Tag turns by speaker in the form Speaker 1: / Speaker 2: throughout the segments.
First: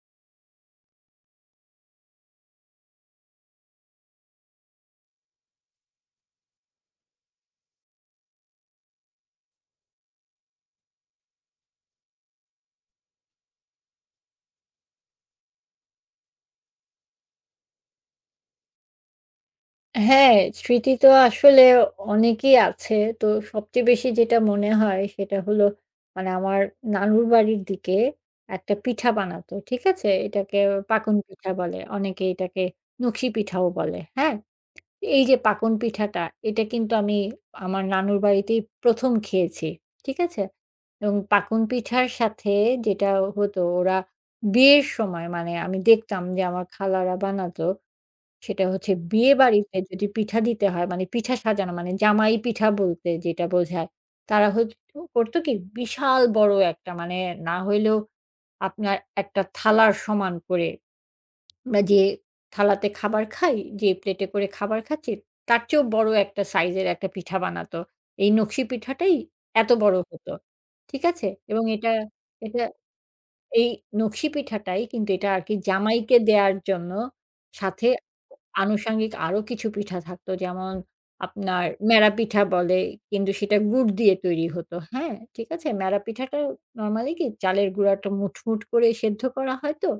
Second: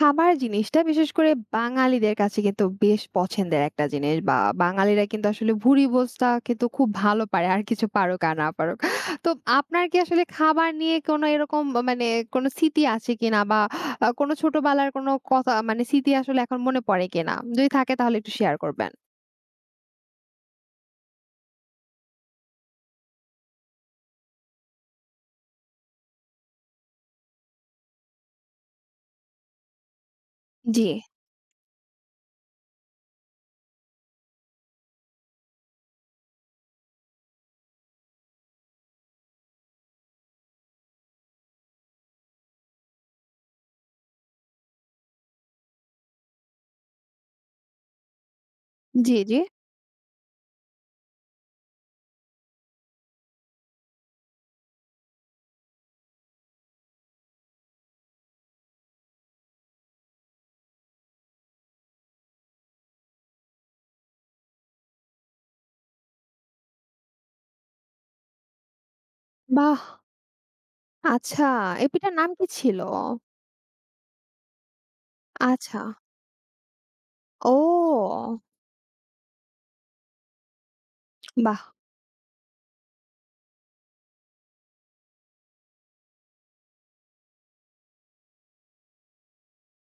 Speaker 1: খাবার জিনিসটা বিশেষ করে বাঙালিদের কাছে কিন্তু বেশ পছন্দের একটা জিনিস বা বাঙালিরা কিন্তু আসলে ভুরিভোজটা কিন্তু খুব ভালো পারে আর কিছু পারুক আর না পারুক। তো আপনার কি আসলে খাবার নিয়ে কোনো এরকম মানে কোনো স্মৃতি আছে কিনা বা কোনো ছোটবেলার কোনো কথা মানে স্মৃতি আসলে এখন মনে পড়ে কিনা? যদি থাকে তাহলে একটু শেয়ার করবেন।
Speaker 2: হ্যাঁ, স্মৃতি তো আসলে অনেকই আছে। তো সবচেয়ে বেশি যেটা মনে হয় সেটা হলো মানে আমার নানুর বাড়ির দিকে একটা পিঠা বানাতো। ঠিক আছে? এটাকে
Speaker 1: জি,
Speaker 2: পাকন পিঠা বলে। অনেকে এটাকে নকশি পিঠাও বলে। হ্যাঁ? এই যে পাকন পিঠাটা এটা কিন্তু আমি আমার নানুর বাড়িতেই ১ম খেয়েছি। ঠিক আছে? এবং পাকন পিঠার সাথে যেটা হতো ওরা বিয়ের সময় মানে আমি দেখতাম যে আমার খালারা বানাতো সেটা হচ্ছে
Speaker 1: জি, জি।
Speaker 2: বিয়েবাড়িতে যদি পিঠা দিতে হয়, মানে পিঠা সাজানো মানে জামাই পিঠা বলতে যেটা বোঝায়। তারা হচ্ছে করতো কি বিশাল বড় একটা মানে না হইলেও আপনার একটা থালার সমান করে আমরা যে থালাতে খাবার খাই, যে প্লেটে করে খাবার খাচ্ছি, তার চেয়েও বড় একটা সাইজের একটা পিঠা বানাতো। এই নকশি পিঠাটাই এত
Speaker 1: বাহ!
Speaker 2: বড় হতো। ঠিক আছে?
Speaker 1: আচ্ছা,
Speaker 2: এবং
Speaker 1: এই
Speaker 2: এটা,
Speaker 1: পিঠার নাম কি
Speaker 2: এটা
Speaker 1: ছিল?
Speaker 2: এই নকশি পিঠাটাই কিন্তু এটা আরকি
Speaker 1: আচ্ছা।
Speaker 2: জামাইকে দেয়ার জন্য
Speaker 1: ও!
Speaker 2: সাথে আনুষঙ্গিক আরো কিছু পিঠা থাকতো। যেমন
Speaker 1: বাহ!
Speaker 2: আপনার মেরা পিঠা বলে কিন্তু সেটা গুড় দিয়ে তৈরি হতো। হ্যাঁ? ঠিক আছে? মেরা পিঠাটা নরমালি কি চালের গুঁড়াটা মুঠ, মুঠ করে সেদ্ধ করা হয় তো?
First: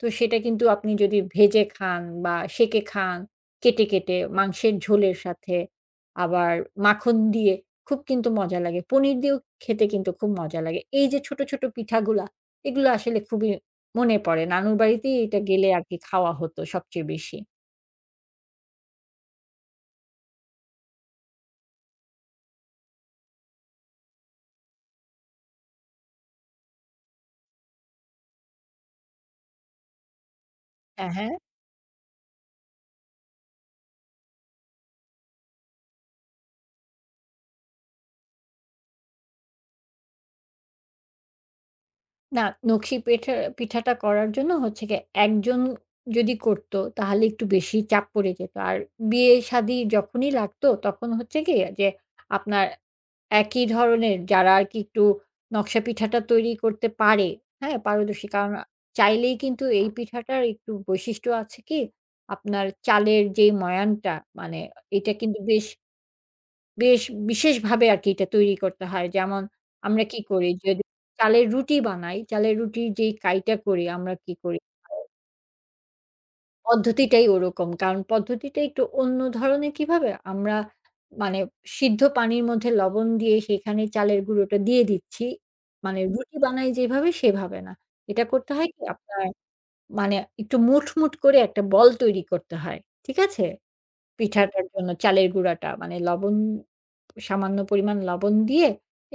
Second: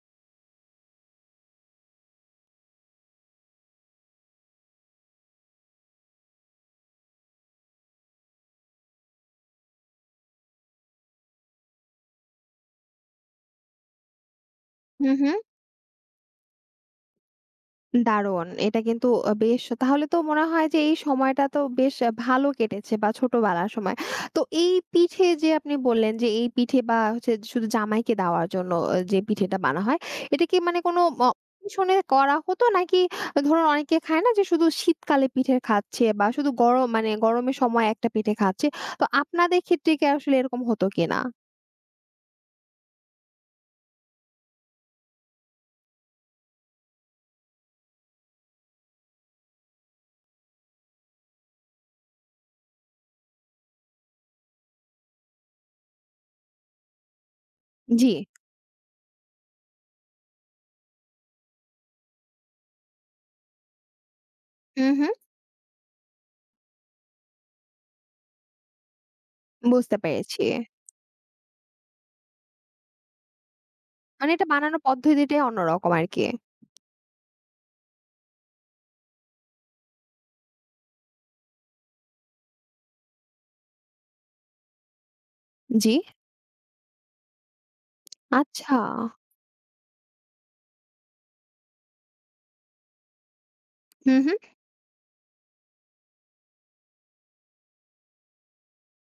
Speaker 2: তো সেটা কিন্তু আপনি যদি ভেজে খান বা সেঁকে খান, কেটে, কেটে মাংসের ঝোলের সাথে আবার মাখন দিয়ে খুব কিন্তু মজা লাগে। পনির দিয়েও খেতে কিন্তু খুব মজা লাগে। এই যে ছোট, ছোট পিঠাগুলা, এগুলো আসলে খুবই মনে পড়ে। নানুর
Speaker 1: হু,
Speaker 2: বাড়িতেই
Speaker 1: হু।
Speaker 2: এটা গেলে আরকি খাওয়া হতো সবচেয়ে বেশি।
Speaker 1: দারুণ। এটা কিন্তু বেশ তাহলে তো মনে হয় যে এই সময়টা তো বেশ ভালো কেটেছে বা ছোটবেলার সময়। তো এই পিঠে যে আপনি বললেন যে এই পিঠে বা হচ্ছে শুধু জামাইকে দেওয়ার জন্য যে পিঠেটা বানা হয়, এটা কি মানে কোনো
Speaker 2: হ্যাঁ, হ্যাঁ।
Speaker 1: অকেশনে করা হতো নাকি ধরুন অনেকে খায় না যে শুধু শীতকালে পিঠে খাচ্ছে বা শুধু গরম মানে গরমের সময় একটা পিঠে খাচ্ছে। তো আপনাদের ক্ষেত্রে কি আসলে এরকম হতো কিনা?
Speaker 2: না, নকশি পিঠাটা করার জন্য হচ্ছে গিয়ে একজন যদি করত তাহলে একটু বেশি চাপ পড়ে যেত। আর বিয়ে-শাদী যখনই লাগতো তখন হচ্ছে কি যে আপনার একই ধরনের যারা আরকি একটু নকশা পিঠাটা তৈরি করতে পারে, হ্যাঁ?
Speaker 1: জি।
Speaker 2: পারদর্শী। কারণ চাইলেই কিন্তু এই পিঠাটার একটু বৈশিষ্ট্য আছে কি, আপনার চালের যেই ময়ানটা মানে
Speaker 1: হুম, হুম।
Speaker 2: এটা কিন্তু বেশ, বেশ বিশেষভাবে আরকি এটা তৈরি করতে হয়। যেমন
Speaker 1: বুঝতে
Speaker 2: আমরা কি
Speaker 1: পেরেছি।
Speaker 2: করি যদি চালের রুটি বানাই, চালের রুটির যেই কাইটা করি আমরা
Speaker 1: মানে
Speaker 2: কি
Speaker 1: এটা
Speaker 2: করি
Speaker 1: বানানোর পদ্ধতিটাই অন্যরকম আরকি।
Speaker 2: পদ্ধতিটাই ওরকম। কারণ পদ্ধতিটা একটু অন্য ধরনের কিভাবে? আমরা মানে সিদ্ধ পানির মধ্যে লবণ দিয়ে সেখানে চালের গুঁড়োটা দিয়ে দিচ্ছি।
Speaker 1: জি।
Speaker 2: মানে রুটি বানাই যেভাবে সেভাবে না। এটা করতে হয়
Speaker 1: আচ্ছা।
Speaker 2: কি আপনার মানে একটু মুঠ, মুঠ করে একটা বল তৈরি করতে হয়। ঠিক আছে?
Speaker 1: হুম, হুম।
Speaker 2: পিঠাটার জন্য চালের গুঁড়াটা মানে লবণ সামান্য পরিমাণ লবণ দিয়ে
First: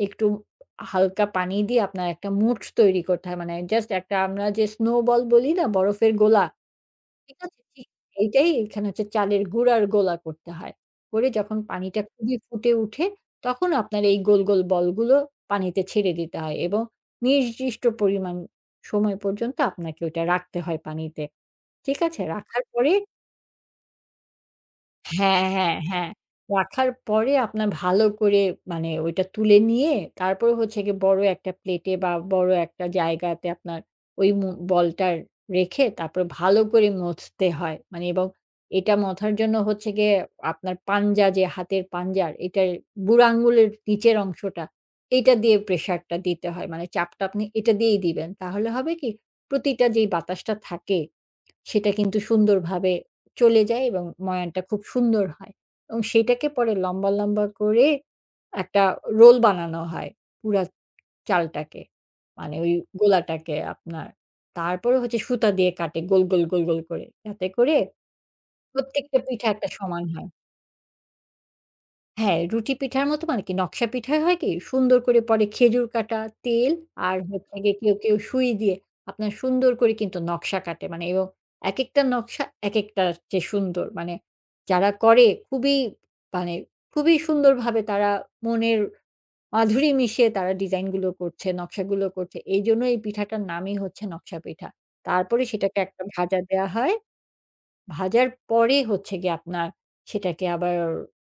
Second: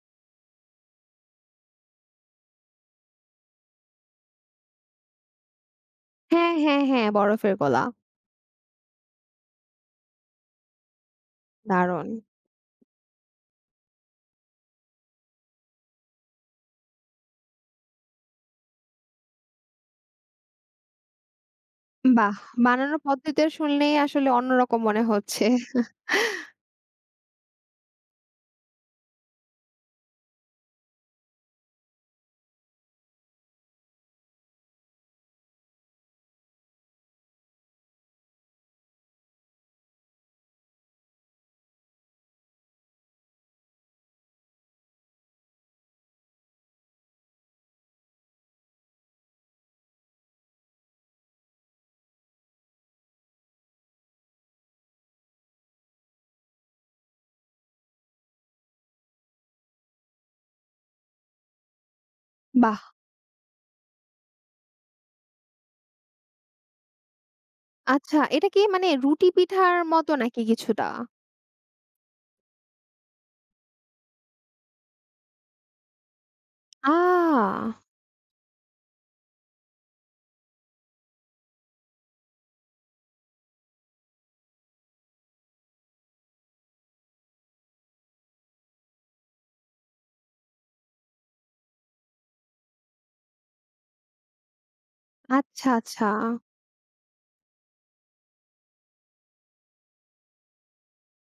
Speaker 2: একটু হালকা পানি দিয়ে আপনার একটা মুঠ তৈরি করতে হয়। মানে জাস্ট একটা আমরা যে স্নো বল বলি না বরফের গোলা?
Speaker 1: হ্যাঁ, হ্যাঁ, হ্যাঁ,
Speaker 2: ঠিক
Speaker 1: বরফের
Speaker 2: আছে,
Speaker 1: গোলা।
Speaker 2: ঠিক এইটাই এখানে হচ্ছে চালের গুঁড়ার গোলা করতে হয়। করে যখন পানিটা
Speaker 1: দারুণ!
Speaker 2: খুবই ফুটে উঠে, তখন আপনার এই গোল, গোল বলগুলো পানিতে ছেড়ে দিতে হয় এবং নির্দিষ্ট পরিমাণ সময় পর্যন্ত আপনাকে ওটা রাখতে হয় পানিতে। ঠিক আছে?
Speaker 1: বাহ!
Speaker 2: রাখার পরে
Speaker 1: বানানোর পদ্ধতিটা শুনলেই আসলে অন্যরকম মনে
Speaker 2: হ্যাঁ,
Speaker 1: হচ্ছে।
Speaker 2: হ্যাঁ, হ্যাঁ। রাখার পরে আপনার ভালো করে মানে ওইটা তুলে নিয়ে তারপরে হচ্ছে গিয়ে বড় একটা প্লেটে বা বড় একটা জায়গাতে আপনার ওই বলটা রেখে তারপরে ভালো করে মথতে হয়। মানে এবং এটা মথার জন্য হচ্ছে গিয়ে আপনার পাঞ্জা যে হাতের পাঞ্জার এটার বুড়ো আঙুলের নিচের অংশটা এইটা দিয়ে প্রেশারটা দিতে হয়। মানে চাপটা আপনি এটা দিয়েই দিবেন। তাহলে হবে কি প্রতিটা যেই বাতাসটা থাকে সেটা কিন্তু সুন্দরভাবে চলে যায় এবং ময়ানটা খুব সুন্দর হয় এবং সেটাকে পরে লম্বা, লম্বা করে একটা রোল বানানো হয় পুরা চালটাকে। মানে ওই
Speaker 1: বাহ!
Speaker 2: গোলাটাকে আপনার। তারপরে হচ্ছে সুতা দিয়ে কাটে গোল, গোল, গোল, গোল করে। যাতে করে
Speaker 1: আচ্ছা, এটা কি মানে
Speaker 2: প্রত্যেকটা
Speaker 1: রুটি
Speaker 2: পিঠা একটা
Speaker 1: পিঠার
Speaker 2: সমান
Speaker 1: মতো
Speaker 2: হয়।
Speaker 1: নাকি কিছুটা?
Speaker 2: হ্যাঁ, রুটি পিঠার মতো মানে কি নকশা পিঠায় হয় কি সুন্দর করে পরে খেজুর কাটা, তেল আর হচ্ছে
Speaker 1: আ!
Speaker 2: গিয়ে কেউ, কেউ সুই দিয়ে আপনার সুন্দর করে কিন্তু নকশা কাটে। মানে এবং একেকটা নকশা একেকটার চেয়ে সুন্দর। মানে যারা করে খুবই মানে খুবই সুন্দরভাবে তারা মনের মাধুরী মিশিয়ে তারা ডিজাইন গুলো করছে, নকশাগুলো করছে। এইজন্য এই পিঠাটার নামই হচ্ছে নকশা পিঠা। তারপরে
Speaker 1: আচ্ছা,
Speaker 2: সেটাকে একটা
Speaker 1: আচ্ছা।
Speaker 2: ভাজা দেয়া হয় ভাজার পরে হচ্ছে গিয়ে আপনার সেটাকে আবার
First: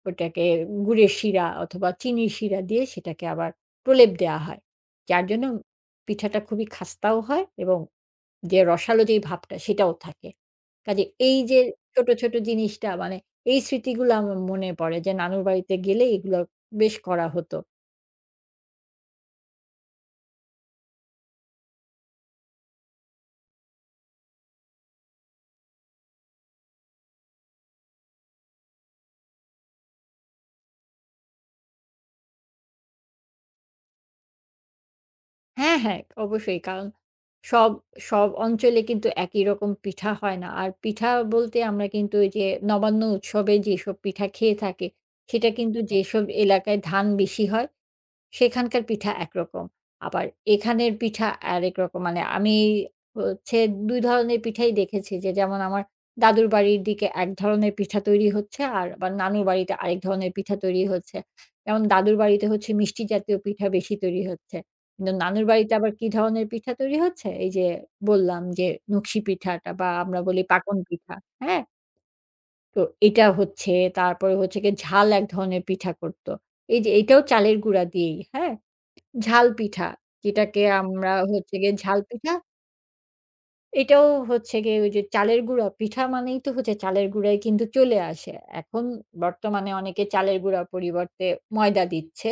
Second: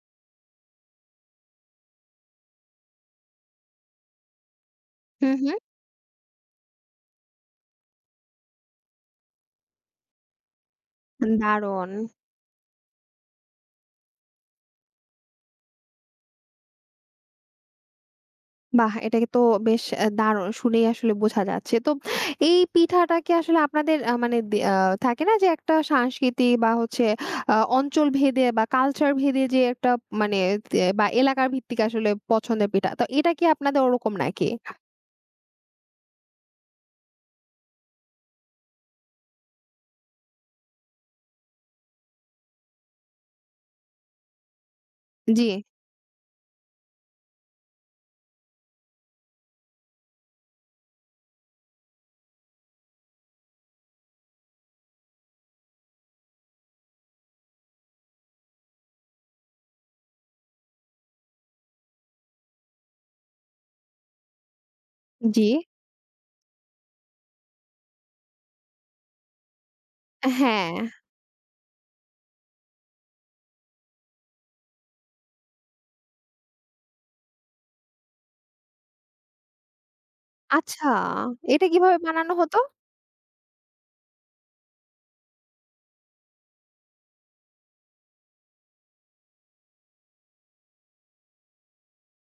Speaker 2: ওটাকে গুড়ের শিরা অথবা চিনির শিরা দিয়ে সেটাকে আবার প্রলেপ দেওয়া হয়। যার
Speaker 1: হুম,
Speaker 2: জন্য
Speaker 1: হুম।
Speaker 2: পিঠাটা খুবই খাস্তাও হয় এবং যে রসালো যেই ভাবটা সেটাও থাকে। কাজে এই যে
Speaker 1: দারুণ!
Speaker 2: ছোট, ছোট জিনিসটা মানে এই স্মৃতিগুলো আমার মনে পড়ে যে নানুর বাড়িতে গেলে এগুলো বেশ করা হতো।
Speaker 1: বাহ! এটা তো বেশ দারুণ শুনেই আসলে বোঝা যাচ্ছে। তো এই পিঠাটা কি আসলে আপনাদের মানে দে আ থাকে না যে একটা সংস্কৃতি বা হচ্ছে অঞ্চল ভেদে বা কালচার ভেদে যে একটা মানে তে বা এলাকার ভিত্তিক আসলে পছন্দের পিঠা। তো এটা কি আপনাদের ওরকম নাকি?
Speaker 2: হ্যাঁ, হ্যাঁ, অবশ্যই। কারণ সব, সব অঞ্চলে কিন্তু একই রকম পিঠা হয় না। আর পিঠা বলতে আমরা কিন্তু ওই যে নবান্ন উৎসবে যেসব পিঠা খেয়ে থাকি,
Speaker 1: জি,
Speaker 2: সেটা কিন্তু যেসব এলাকায় ধান বেশি হয় সেখানকার পিঠা একরকম। আবার এখানের পিঠা আরেক রকম। মানে আমি হচ্ছে ২ ধরনের পিঠাই দেখেছি যে যেমন আমার দাদুর বাড়ির দিকে এক ধরনের পিঠা তৈরি হচ্ছে আর আবার নানুর বাড়িতে আরেক ধরনের পিঠা তৈরি হচ্ছে। যেমন দাদুর বাড়িতে হচ্ছে মিষ্টি জাতীয় পিঠা বেশি তৈরি হচ্ছে। কিন্তু নানুর
Speaker 1: জি।
Speaker 2: বাড়িতে আবার কি ধরনের পিঠা তৈরি হচ্ছে? এই যে বললাম যে নকশি পিঠাটা বা আমরা বলি
Speaker 1: হ্যাঁ।
Speaker 2: পাকন পিঠা, হ্যাঁ? তো এটা হচ্ছে, তারপরে হচ্ছে গিয়ে ঝাল এক ধরনের পিঠা করত। এই যে এটাও চালের গুঁড়া দিয়েই, হ্যাঁ? ঝাল পিঠা, যেটাকে
Speaker 1: আচ্ছা,
Speaker 2: আমরা হচ্ছে
Speaker 1: এটা
Speaker 2: গিয়ে
Speaker 1: কিভাবে
Speaker 2: ঝাল পিঠা,
Speaker 1: বানানো হতো?
Speaker 2: এটাও হচ্ছে গিয়ে ওই যে চালের গুঁড়া, পিঠা মানেই তো হচ্ছে চালের গুঁড়াই কিন্তু চলে আসে। এখন বর্তমানে অনেকে চালের গুঁড়ার পরিবর্তে ময়দা দিচ্ছে,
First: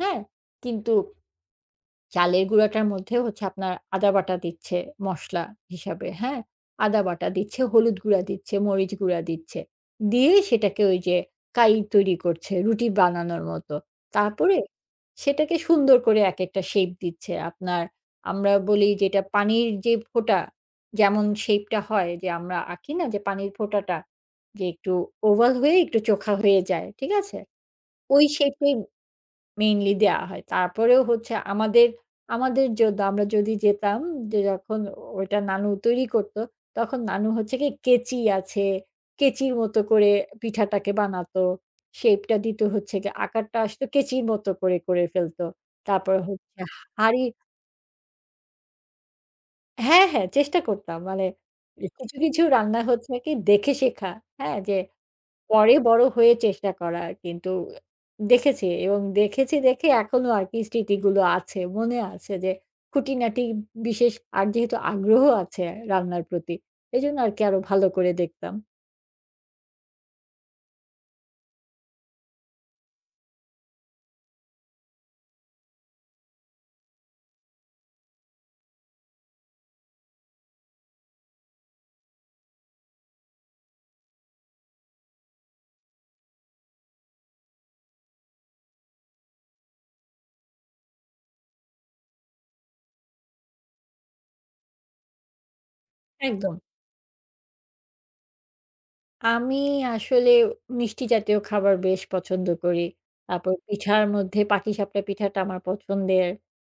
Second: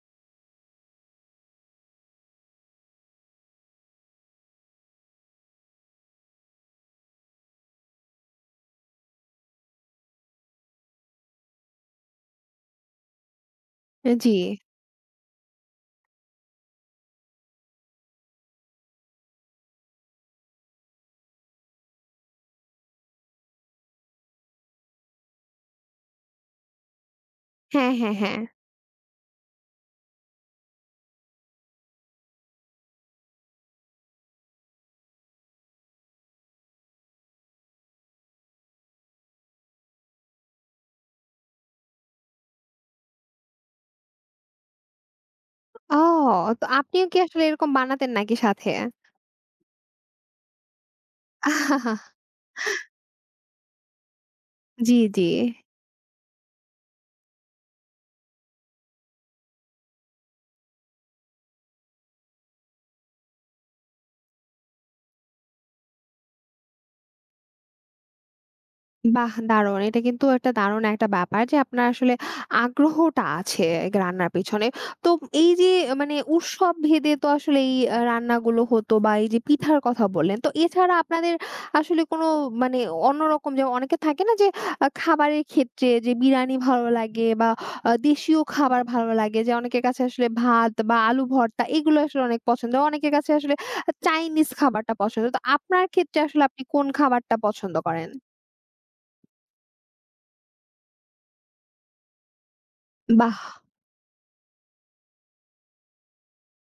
Speaker 2: হ্যাঁ? কিন্তু চালের গুঁড়াটার মধ্যে হচ্ছে আপনার আদা বাটা দিচ্ছে মসলা হিসাবে, হ্যাঁ? আদা বাটা দিচ্ছে, হলুদ গুঁড়া দিচ্ছে, মরিচ গুঁড়া দিচ্ছে। দিয়ে সেটাকে ওই যে কাই তৈরি করছে রুটি বানানোর মতো।
Speaker 1: জি।
Speaker 2: তারপরে সেটাকে সুন্দর করে একেকটা শেপ দিচ্ছে। আপনার আমরা বলি যেটা পানির যে ফোঁটা যেমন শেপটা হয় যে আমরা আঁকি না যে পানির ফোঁটাটা যে একটু ওভাল হয়ে একটু চোখা হয়ে যায়, ঠিক আছে?
Speaker 1: হ্যাঁ, হ্যাঁ,
Speaker 2: ওই
Speaker 1: হ্যাঁ।
Speaker 2: শেপেই মেইনলি দেয়া হয়। তারপরেও হচ্ছে আমাদের, আমাদের জন্য আমরা যদি যেতাম যে যখন ওইটা নানু তৈরি করত, তখন নানু হচ্ছে গিয়ে কেচি আছে, কেচির মতো করে পিঠাটাকে বানাতো। শেপটা দিত হচ্ছে গিয়ে আকারটা আসতো কেচির মতো করে, করে ফেলত।
Speaker 1: ও!
Speaker 2: তারপর হচ্ছে
Speaker 1: তো আপনিও কি
Speaker 2: হাঁড়ি
Speaker 1: আসলে এরকম বানাতেন নাকি সাথে?
Speaker 2: হ্যাঁ, হ্যাঁ চেষ্টা করতাম। মানে কিছু, কিছু রান্না হচ্ছে কি দেখে শেখা। হ্যাঁ? যে
Speaker 1: জি, জি।
Speaker 2: পরে বড় হয়ে চেষ্টা করা কিন্তু দেখেছি এবং দেখেছি দেখে এখনো আরকি স্মৃতিগুলো আছে। মনে আছে যে খুঁটিনাটি বিশেষ আর যেহেতু আগ্রহ আছে রান্নার প্রতি, এজন্য আরকি আরো ভালো করে দেখতাম।
Speaker 1: বাহ! দারুণ। এটা কিন্তু একটা দারুণ একটা ব্যাপার যে আপনার আসলে আগ্রহটা আছে রান্নার পেছনে। তো এই যে মানে উৎসব ভেদে তো আসলে এই রান্নাগুলো হতো বা এই যে পিঠার কথা বললেন। তো এছাড়া আপনাদের আসলে কোনো মানে অন্যরকম যেমন অনেকে থাকে না যে খাবারের ক্ষেত্রে যে বিরিয়ানি ভালো লাগে বা দেশীয় খাবার ভালো লাগে যে অনেকের কাছে আসলে ভাত বা আলু ভর্তা এগুলো আসলে অনেক পছন্দ। অনেকের কাছে আসলে চাইনিজ খাবারটা পছন্দ। তো আপনার ক্ষেত্রে আসলে
Speaker 2: একদম।
Speaker 1: আপনি কোন খাবারটা পছন্দ করেন?
Speaker 2: আমি আসলে মিষ্টি জাতীয় খাবার বেশ পছন্দ করি।
Speaker 1: বাহ!
Speaker 2: তারপর পিঠার মধ্যে পাটিসাপটা পিঠাটা আমার পছন্দের।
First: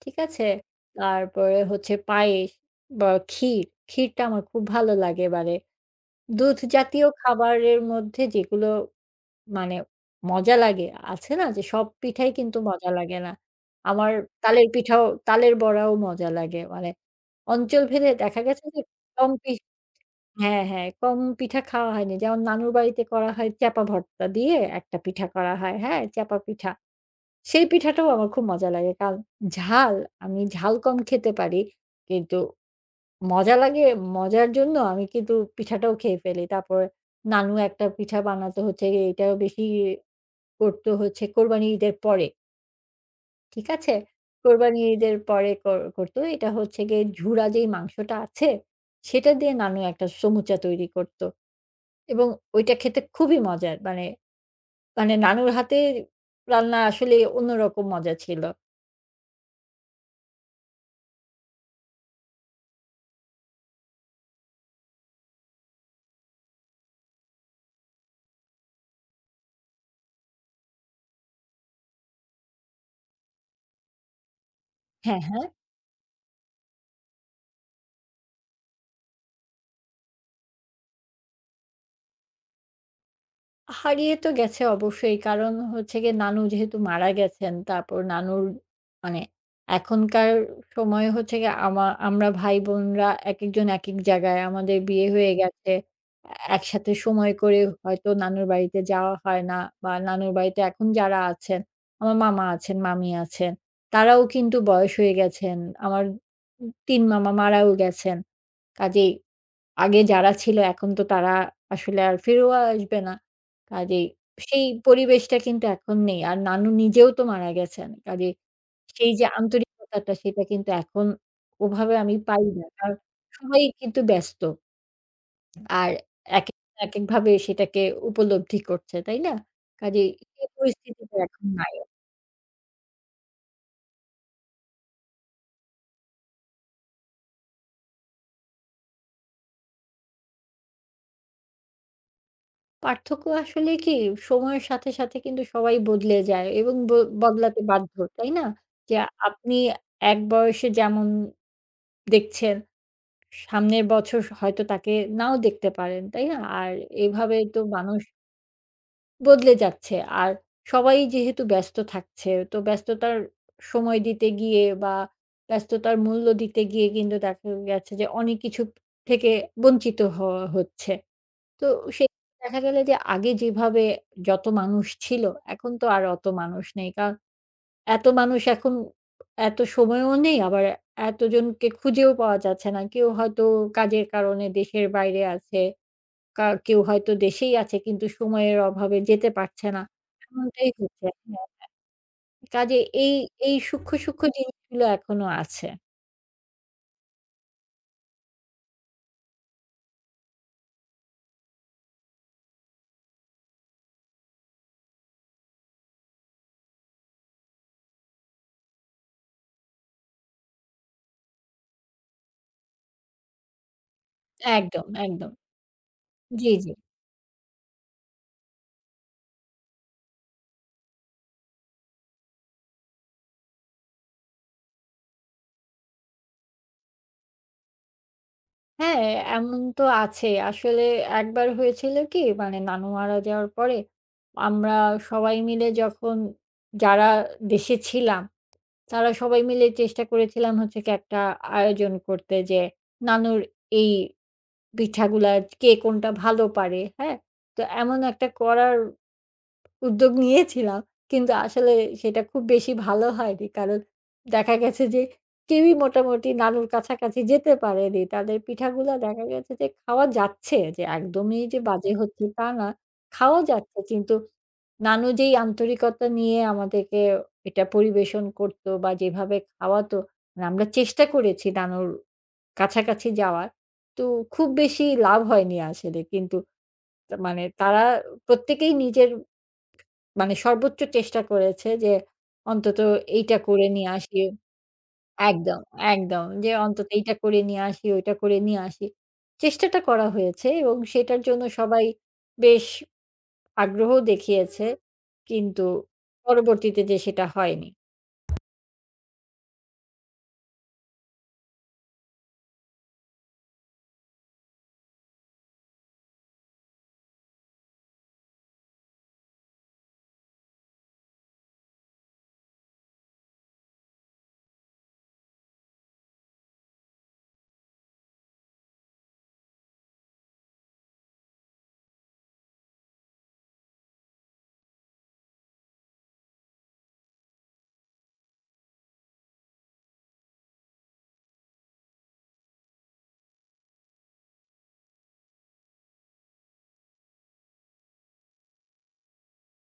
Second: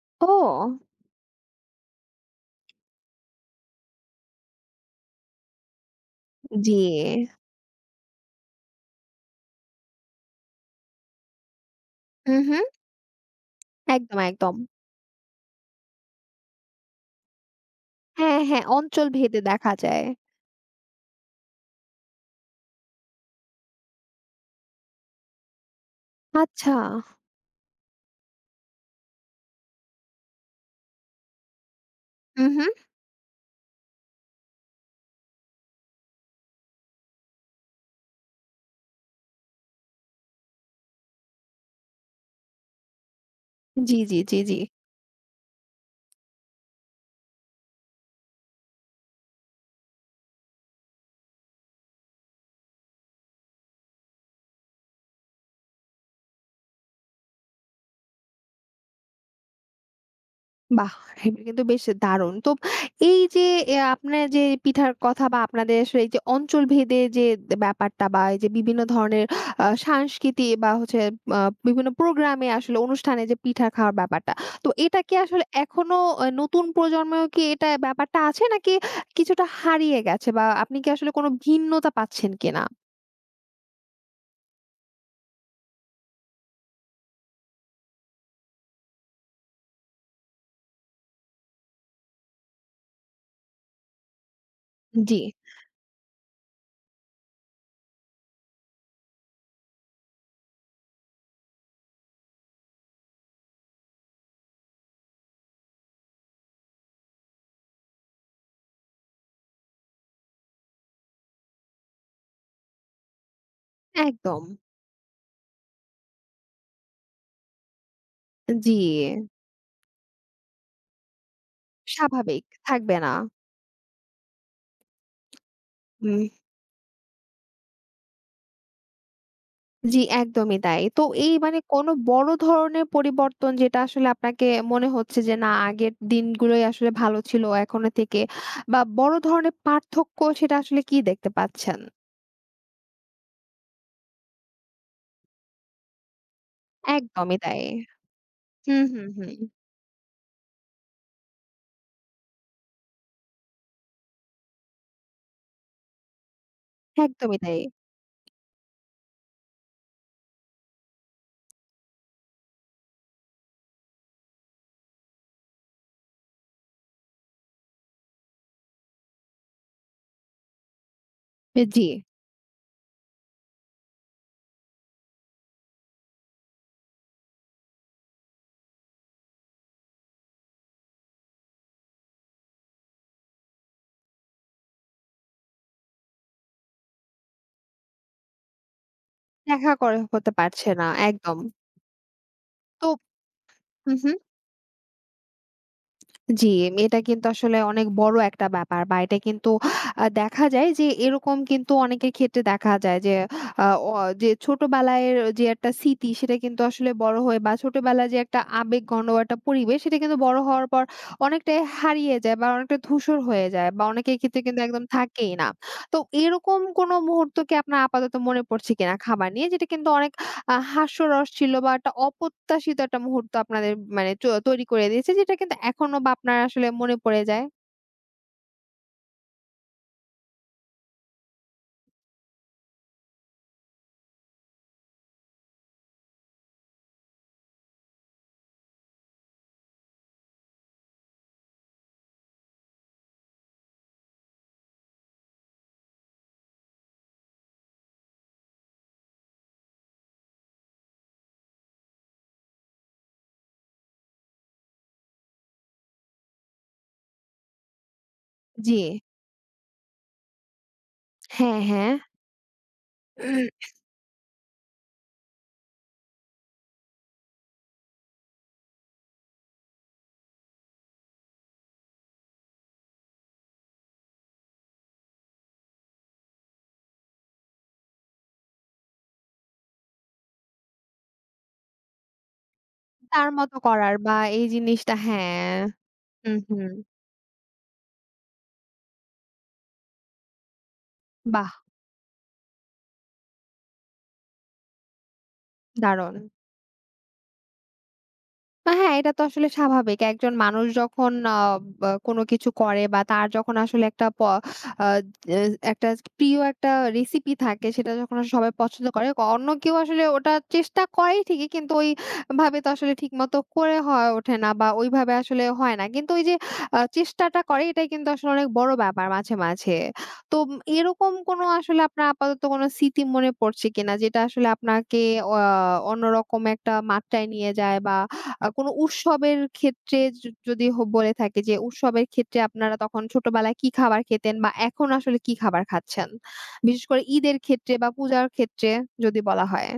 Speaker 2: ঠিক আছে?
Speaker 1: ও!
Speaker 2: তারপরে হচ্ছে পায়েস বা ক্ষীর। ক্ষীরটা আমার খুব ভালো লাগে এবারে। দুধ
Speaker 1: জি।
Speaker 2: জাতীয় খাবারের মধ্যে যেগুলো মানে মজা লাগে, আছে না যে সব পিঠাই
Speaker 1: হু, হু।
Speaker 2: কিন্তু মজা লাগে না। আমার
Speaker 1: একদম, একদম।
Speaker 2: তালের পিঠাও তালের বড়াও মজা লাগে। মানে অঞ্চল ভেদে দেখা
Speaker 1: হ্যাঁ,
Speaker 2: গেছে
Speaker 1: হ্যাঁ,
Speaker 2: যে কম
Speaker 1: অঞ্চলভেদে
Speaker 2: পি
Speaker 1: দেখা যায়।
Speaker 2: হ্যাঁ, হ্যাঁ, কম পিঠা খাওয়া হয়নি। যেমন নানুর বাড়িতে করা হয় চ্যাপা ভর্তা দিয়ে একটা পিঠা করা হয়, হ্যাঁ? চ্যাপা পিঠা।
Speaker 1: আচ্ছা।
Speaker 2: সেই পিঠাটাও আমার খুব মজা লাগে। কারণ ঝাল, আমি ঝাল কম খেতে পারি কিন্তু
Speaker 1: হু, হু।
Speaker 2: মজা লাগে, মজার জন্য আমি কিন্তু পিঠাটাও খেয়ে ফেলি। তারপরে নানু একটা পিঠা বানাতো হচ্ছে গিয়ে এটাও বেশি করতো হচ্ছে কোরবানি ঈদের পরে। ঠিক আছে?
Speaker 1: জি, জি, জি, জি।
Speaker 2: কোরবানি ঈদের পরে করতো। এটা হচ্ছে গিয়ে ঝুরা যেই মাংসটা আছে, সেটা দিয়ে নানু একটা সমুচা তৈরি করতো এবং ওইটা খেতে খুবই মজার। মানে মানে নানুর হাতে রান্না আসলে অন্যরকম মজা ছিল।
Speaker 1: বাহ! এটা কিন্তু বেশ দারুণ। তো এই যে আপনার যে পিঠার কথা বা আপনাদের আসলে এই যে অঞ্চল ভেদে যে ব্যাপারটা বা এই যে বিভিন্ন ধরনের সংস্কৃতি বা হচ্ছে আ বিভিন্ন প্রোগ্রামে আসলে অনুষ্ঠানে যে পিঠা খাওয়ার ব্যাপারটা। তো এটা কি
Speaker 2: হ্যাঁ, হ্যাঁ।
Speaker 1: আসলে এখনো নতুন প্রজন্মেও কি এটা ব্যাপারটা আছে নাকি কিছুটা হারিয়ে গেছে বা আপনি কি আসলে কোনো ভিন্নতা পাচ্ছেন কিনা?
Speaker 2: হারিয়ে তো গেছে অবশ্যই। কারণ হচ্ছে গিয়ে নানু যেহেতু মারা গেছেন, তারপর নানুর মানে এখনকার সময়ে হচ্ছে গিয়ে আমরা ভাই-বোনরা একেকজন একেক জায়গায়। আমাদের বিয়ে
Speaker 1: জি,
Speaker 2: হয়ে গেছে। এ একসাথে সময় করে হয়তো নানুর বাড়িতে যাওয়া হয় না বা নানুর বাড়িতে এখন যারা আছেন, আমার মামা আছেন, মামি আছেন, তারাও কিন্তু বয়স হয়ে গেছেন। আমার ৩ মামা মারাও গেছেন। কাজেই আগে যারা ছিল এখন তো তারা আসলে আর ফিরেও আসবে না। কাজেই
Speaker 1: একদম।
Speaker 2: সেই পরিবেশটা কিন্তু এখন নেই। আর নানু নিজেও তো মারা গেছেন। কাজেই
Speaker 1: জি,
Speaker 2: সেই যে আন্তরিকতাটা সেটা কিন্তু এখন ওভাবে আমি পাই
Speaker 1: স্বাভাবিক
Speaker 2: না। কারণ
Speaker 1: থাকবে না।
Speaker 2: সবাই কিন্তু ব্যস্ত। আর
Speaker 1: হুম।
Speaker 2: একেক একেকভাবে সেটাকে উপলব্ধি করছে, তাই না?
Speaker 1: জি,
Speaker 2: কাজেই সেই
Speaker 1: একদমই তাই। তো
Speaker 2: পরিস্থিতিটা
Speaker 1: এই
Speaker 2: এখন
Speaker 1: মানে
Speaker 2: নাই।
Speaker 1: কোনো বড় ধরনের পরিবর্তন যেটা আসলে আপনাকে মনে হচ্ছে যে না আগের দিনগুলোই আসলে ভালো ছিল এখনের থেকে বা বড় ধরনের পার্থক্য সেটা আসলে কি দেখতে পাচ্ছেন?
Speaker 2: পার্থক্য আসলে কি সময়ের সাথে, সাথে কিন্তু সবাই বদলে যায় এবং
Speaker 1: একদমই
Speaker 2: বদলাতে
Speaker 1: তাই।
Speaker 2: বাধ্য, তাই না?
Speaker 1: হুম,
Speaker 2: যে
Speaker 1: হুম, হুম।
Speaker 2: আপনি এক বয়সে যেমন দেখছেন। সামনের বছর হয়তো তাকে নাও দেখতে পারেন, তাই না? আর এভাবে
Speaker 1: একদমই তাই।
Speaker 2: তো মানুষ বদলে যাচ্ছে। আর সবাই যেহেতু ব্যস্ত থাকছে, তো ব্যস্ততার সময় দিতে গিয়ে বা ব্যস্ততার মূল্য দিতে গিয়ে কিন্তু দেখা গেছে যে অনেক কিছু থেকে বঞ্চিত হওয়া হচ্ছে। তো
Speaker 1: জি,
Speaker 2: সেই দেখা গেল যে আগে যেভাবে যত মানুষ ছিল, এখন তো আর অত মানুষ নেই। কারণ এত মানুষ এখন এত সময়ও নেই, আবার এতজনকে খুঁজেও পাওয়া যাচ্ছে না। কেউ হয়তো কাজের কারণে দেশের বাইরে আছে, কেউ হয়তো দেশেই আছে কিন্তু সময়ের অভাবে যেতে পারছে
Speaker 1: দেখা
Speaker 2: না।
Speaker 1: করে হতে
Speaker 2: এমনটাই
Speaker 1: পারছে না।
Speaker 2: হচ্ছে।
Speaker 1: একদম।
Speaker 2: হ্যাঁ, কাজে
Speaker 1: তো
Speaker 2: এই, এই
Speaker 1: হুম,
Speaker 2: সূক্ষ্ম,
Speaker 1: হুম।
Speaker 2: সূক্ষ্ম জিনিসগুলো এখনো আছে।
Speaker 1: জি, এটা কিন্তু আসলে অনেক বড় একটা ব্যাপার বা এটা কিন্তু দেখা যায় যে এরকম কিন্তু অনেকের ক্ষেত্রে দেখা যায় যে আ অ যে ছোটবেলায় যে একটা স্মৃতি সেটা কিন্তু আসলে বড় হয়ে বা ছোটবেলায় যে একটা আবেগঘন একটা পরিবেশ সেটা কিন্তু বড় হওয়ার পর অনেকটাই হারিয়ে যায় বা অনেকটা ধূসর হয়ে যায় বা অনেকের ক্ষেত্রে কিন্তু একদম
Speaker 2: একদম, একদম।
Speaker 1: থাকেই না। তো
Speaker 2: জি,
Speaker 1: এরকম
Speaker 2: জি।
Speaker 1: কোনো মুহূর্ত কি আপনার আপাতত মনে পড়ছে কিনা খাবার নিয়ে? যেটা কিন্তু অনেক হাস্যরস ছিল বা একটা অপ্রত্যাশিত একটা মুহূর্ত আপনাদের মানে তৈরি করে দিয়েছে যেটা কিন্তু এখনো বা আপনার আসলে মনে পড়ে যায়।
Speaker 2: হ্যাঁ, এমন তো আছেই। আসলে একবার হয়েছিল কি মানে নানু মারা যাওয়ার পরে আমরা সবাই মিলে যখন যারা দেশে ছিলাম তারা সবাই মিলে চেষ্টা করেছিলাম হচ্ছে কি একটা আয়োজন করতে যে নানুর এই পিঠাগুলা কে কোনটা ভালো পারে, হ্যাঁ? তো এমন একটা করার উদ্যোগ নিয়েছিলাম। কিন্তু আসলে সেটা খুব বেশি ভালো হয়নি। কারণ দেখা গেছে যে কেউই মোটামুটি নানুর কাছাকাছি যেতে পারেনি। তাদের
Speaker 1: জি।
Speaker 2: পিঠাগুলা দেখা গেছে যে খাওয়া যাচ্ছে, যে একদমই যে
Speaker 1: হ্যাঁ, হ্যাঁ।
Speaker 2: বাজে হচ্ছে তা না। খাওয়া যাচ্ছে কিন্তু নানু যেই আন্তরিকতা নিয়ে আমাদেরকে এটা পরিবেশন করত বা যেভাবে খাওয়াতো, মানে আমরা চেষ্টা করেছি নানুর কাছাকাছি যাওয়ার। তো খুব বেশি লাভ হয়নি আসলে। কিন্তু তা মানে তারা প্রত্যেকেই নিজের মানে সর্বোচ্চ চেষ্টা করেছে যে অন্তত
Speaker 1: তার
Speaker 2: এইটা
Speaker 1: মতো
Speaker 2: করে নিয়ে
Speaker 1: করার বা
Speaker 2: আসি
Speaker 1: এই জিনিসটা, হ্যাঁ।
Speaker 2: একদম, একদম।
Speaker 1: হুম,
Speaker 2: যে
Speaker 1: হুম।
Speaker 2: অন্তত এইটা করে নিয়ে আসি, ওইটা করে নিয়ে আসি। চেষ্টাটা করা হয়েছে এবং সেটার জন্য
Speaker 1: বাহ!
Speaker 2: সবাই বেশ আগ্রহ দেখিয়েছে। কিন্তু
Speaker 1: দারুণ।
Speaker 2: পরবর্তীতে যে সেটা হয়নি।
Speaker 1: হ্যাঁ, এটা তো আসলে স্বাভাবিক। একজন মানুষ যখন বা কোনো কিছু করে বা তার যখন আসলে একটা প আ এ একটা প্রিয় একটা রেসিপি থাকে, সেটা যখন আসলে সবাই পছন্দ করে, অন্য কেউ আসলে ওটা চেষ্টা করে ঠিকই কিন্তু ওইভাবে তো আসলে ঠিকমতো করে হয়ে ওঠে না বা ওইভাবে আসলে হয় না। কিন্তু ওই যে চেষ্টাটা করে এটাই কিন্তু আসলে অনেক বড় ব্যাপার মাঝে, মাঝে। তো এরকম কোনো আসলে আপনার আপাতত কোনো স্মৃতি মনে পড়ছে কিনা যেটা আসলে আপনাকে অ অন্যরকম একটা মাত্রায় নিয়ে যায় বা কোনো উৎসবের ক্ষেত্রে যদি বলে থাকি যে উৎসবের ক্ষেত্রে আপনারা তখন ছোটবেলায় কি খাবার খেতেন বা এখন আসলে কি খাবার খাচ্ছেন? বিশেষ করে ঈদের ক্ষেত্রে বা পূজার ক্ষেত্রে যদি বলা হয়।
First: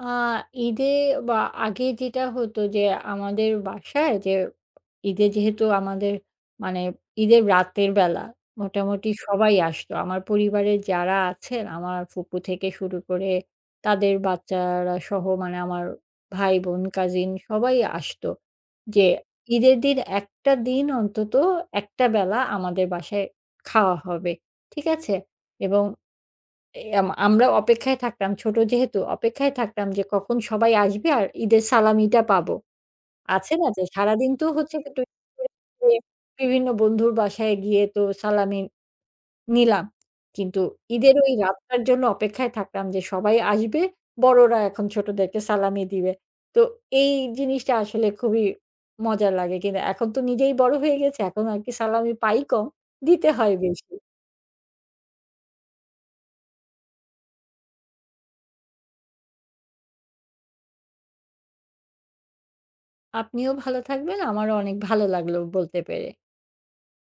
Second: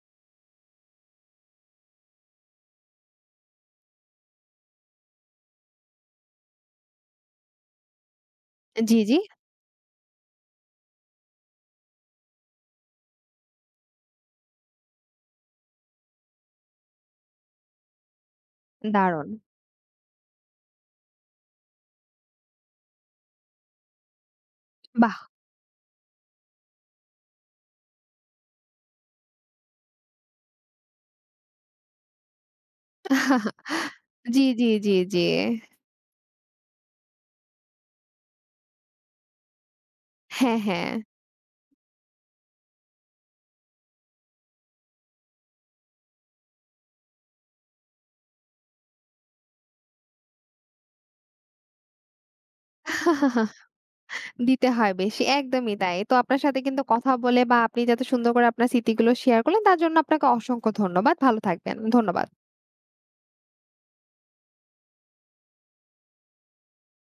Speaker 2: আ ঈদে বা আগে যেটা হতো যে আমাদের বাসায় যে ঈদে যেহেতু আমাদের মানে ঈদের রাতের বেলা
Speaker 1: জি,
Speaker 2: মোটামুটি
Speaker 1: জি,
Speaker 2: সবাই আসতো। আমার পরিবারে যারা আছেন, আমার ফুপু থেকে শুরু করে তাদের বাচ্চারা সহ মানে আমার ভাই-বোন, কাজিন সবাই আসতো। যে
Speaker 1: দারুণ।
Speaker 2: ঈদের দিন একটা দিন অন্তত একটা বেলা আমাদের বাসায় খাওয়া হবে। ঠিক আছে?
Speaker 1: বাহ!
Speaker 2: এবং এ আম আমরা অপেক্ষায় থাকতাম ছোট যেহেতু অপেক্ষায় থাকতাম যে কখন সবাই আসবে আর ঈদের সালামিটা পাবো। আছে না যে সারাদিন
Speaker 1: জি,
Speaker 2: তো
Speaker 1: জি,
Speaker 2: হচ্ছে কি
Speaker 1: জি,
Speaker 2: টুইট
Speaker 1: জি।
Speaker 2: করে করে বিভিন্ন বন্ধুর বাসায় গিয়ে তো সালামি নিলাম।
Speaker 1: হ্যাঁ,
Speaker 2: কিন্তু
Speaker 1: হ্যাঁ।
Speaker 2: ঈদের ওই রাতটার জন্য অপেক্ষায় থাকলাম যে সবাই আসবে, বড়রা এখন ছোটদেরকে সালামি দিবে। তো এই জিনিসটা আসলে খুবই মজা লাগে। কিন্তু এখন তো নিজেই বড় হয়ে গেছি। এখন আর কি সালামি পাই কম, দিতে হয় বেশি।
Speaker 1: দিতে হয় বেশি। একদমই তাই। তো আপনার সাথে কিন্তু কথা বলে বা আপনি যাতে সুন্দর করে আপনার স্মৃতিগুলো শেয়ার করলেন তার জন্য আপনাকে অসংখ্য ধন্যবাদ। ভালো থাকবেন। ধন্যবাদ।
Speaker 2: আপনিও ভালো থাকবেন। আমারও অনেক ভালো লাগলো বলতে পেরে।